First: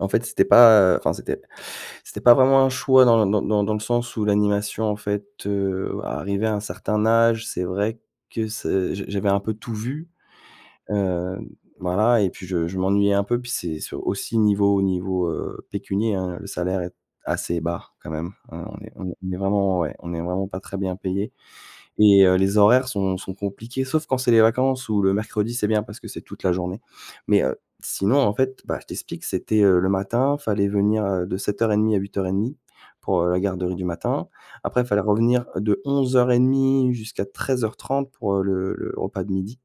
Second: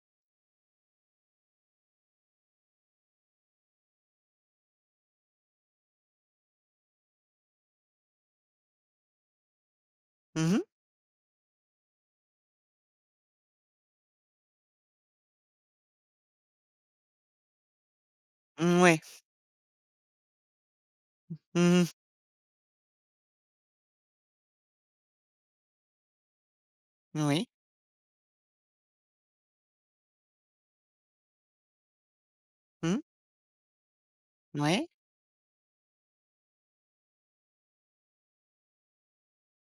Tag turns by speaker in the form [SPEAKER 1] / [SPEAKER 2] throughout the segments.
[SPEAKER 1] En fait, c'était pas enfin, c'était c'était pas vraiment un choix dans dans dans le sens où l'animation, en fait, heu, arrivé à un certain âge, c'est vrai que c j j'avais un peu tout vu,
[SPEAKER 2] Mmh mh.
[SPEAKER 1] hem, voilà et puis je je m'ennuyais un peu puis c'est s aussi niveau niveau, heu, pécunier, hein, le salaire est assez bas quand même, hein, on est
[SPEAKER 2] Mouais.
[SPEAKER 1] on est vraiment ouais, on n'est vraiment pas très bien payé
[SPEAKER 2] Mmh mh.
[SPEAKER 1] et heu, les horaires sont sont compliquées sauf quand c'est les vacances ou le mercredi, c'est bien parce que c'est toute la journée mais
[SPEAKER 2] Oui.
[SPEAKER 1] heu, sinon, en fait, bah, je t'explique. C'était, heu, le matin, il fallait venir, heu, de 07:30 à 08:30
[SPEAKER 2] Mmh.
[SPEAKER 1] pour, heu, la garderie du matin, après, il
[SPEAKER 2] Ouais.
[SPEAKER 1] fallait revenir de 11:30 jusqu'à 13:30 pour le le repas de 12:00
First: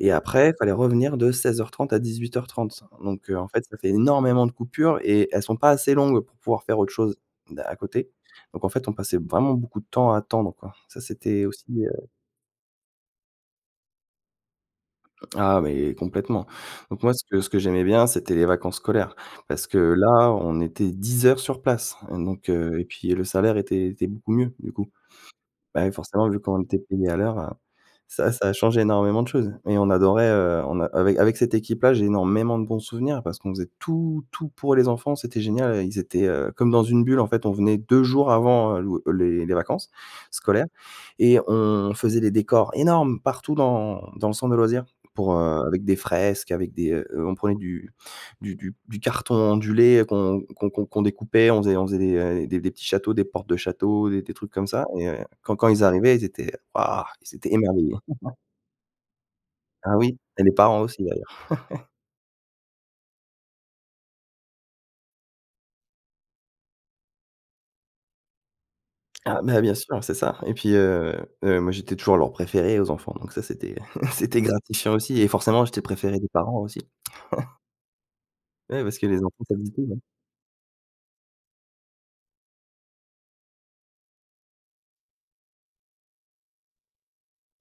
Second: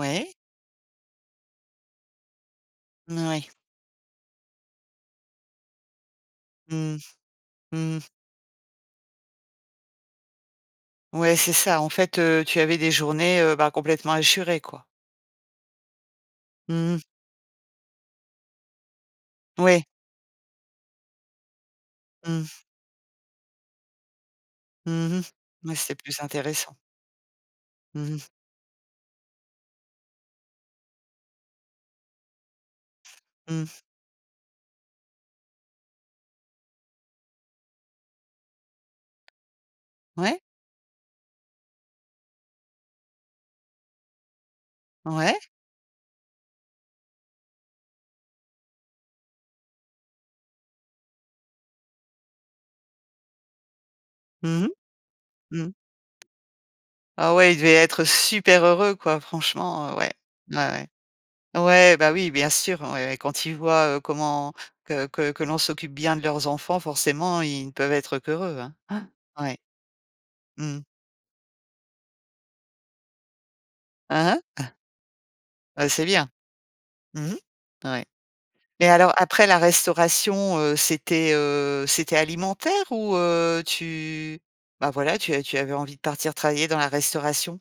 [SPEAKER 1] et après il fallait revenir de 16:30 à 18:30
[SPEAKER 2] N
[SPEAKER 1] donc heu,
[SPEAKER 2] ouais.
[SPEAKER 1] en fait, ça fait énormément de coupures et elles sont pas assez longues pour pouvoir faire autre
[SPEAKER 2] Mmh.
[SPEAKER 1] chose à à
[SPEAKER 2] Mmh mh.
[SPEAKER 1] côté donc, en fait, on passait vraiment beaucoup de temps à attendre, quoi, ça
[SPEAKER 2] Ouais,
[SPEAKER 1] c'était
[SPEAKER 2] c'est
[SPEAKER 1] aussi,
[SPEAKER 2] ça, en
[SPEAKER 1] heu
[SPEAKER 2] fait, heu, tu avais des journées, heu, bah, complètement hachurées, quoi?
[SPEAKER 1] Ah, mais complètement
[SPEAKER 2] Mmh mh.
[SPEAKER 1] donc, moi, ce que ce que j'aimais bien, c'était les vacances scolaires parce que
[SPEAKER 2] Ouais.
[SPEAKER 1] là, on était 10 heures sur place donc,
[SPEAKER 2] Mmh.
[SPEAKER 1] heu et puis le salaire était était beaucoup mieux du coup,
[SPEAKER 2] Mmh mh. Ouais,
[SPEAKER 1] bah, oui,
[SPEAKER 2] c'est plus
[SPEAKER 1] forcément, vu qu'on
[SPEAKER 2] intéressant.
[SPEAKER 1] était payé à l'heure, heu,
[SPEAKER 2] Mmh mh.
[SPEAKER 1] ça ça change énormément de choses et on adorait, on a avec avec cette équipe-là, j'ai énormément de bons souvenirs parce qu'on faisait
[SPEAKER 2] Mmh.
[SPEAKER 1] tout, tout pour les enfants, c'était génial, ils étaient, heu, comme dans une bulle, en fait, on venait 2 jours avant l'ou les les vacances
[SPEAKER 2] Ouais.
[SPEAKER 1] scolaires et on faisait des décors énormes partout dans dans le centre de loisirs pour,
[SPEAKER 2] Ouais.
[SPEAKER 1] heu, avec des fresques, avec des on prenait du du du carton ondulé qu'on qu'on qu'on découpait, on faisait on faisait des des petits châteaux, des portes de châteaux, des des trucs
[SPEAKER 2] Mmh
[SPEAKER 1] comme
[SPEAKER 2] mh.
[SPEAKER 1] ça et quand quand
[SPEAKER 2] Mmh.
[SPEAKER 1] ils arrivaient, ils étaient «Waouh!»,
[SPEAKER 2] Ah
[SPEAKER 1] ils étaient
[SPEAKER 2] ouais, ils devaient
[SPEAKER 1] émerveillés.
[SPEAKER 2] être super heureux, quoi, franchement, heu,
[SPEAKER 1] Ah
[SPEAKER 2] ouais,
[SPEAKER 1] oui et les
[SPEAKER 2] ouais,
[SPEAKER 1] parents
[SPEAKER 2] ouais,
[SPEAKER 1] aussi, d'ailleurs.
[SPEAKER 2] ouais, bah, oui, bien sûr, ouais, quand ils voient, heu, comment que que que l'on s'occupe bien de leurs enfants, forcément, ils ne peuvent être qu'heureux, hein hein,
[SPEAKER 1] Ah
[SPEAKER 2] ouais.
[SPEAKER 1] bah, bien sûr, c'est ça et puis,
[SPEAKER 2] Mmh mh.
[SPEAKER 1] heu heu, moi, j'étais toujours leur préféré aux enfants donc ça, c'était
[SPEAKER 2] Hein
[SPEAKER 1] c'était
[SPEAKER 2] hein.
[SPEAKER 1] gratifiant aussi et forcément, j'étais
[SPEAKER 2] Ah,
[SPEAKER 1] le
[SPEAKER 2] bah, c'est
[SPEAKER 1] préféré des
[SPEAKER 2] bien!
[SPEAKER 1] parents aussi.
[SPEAKER 2] Mmh mh. Ouais.
[SPEAKER 1] Ouais,
[SPEAKER 2] Mais
[SPEAKER 1] parce que
[SPEAKER 2] alors
[SPEAKER 1] les enfants
[SPEAKER 2] après la
[SPEAKER 1] s'amusaient, ouais.
[SPEAKER 2] restauration, heu, c'était, heu, c'était alimentaire ou, heu, tu bah, voilà, tu tu avais envie de partir travailler dans la restauration?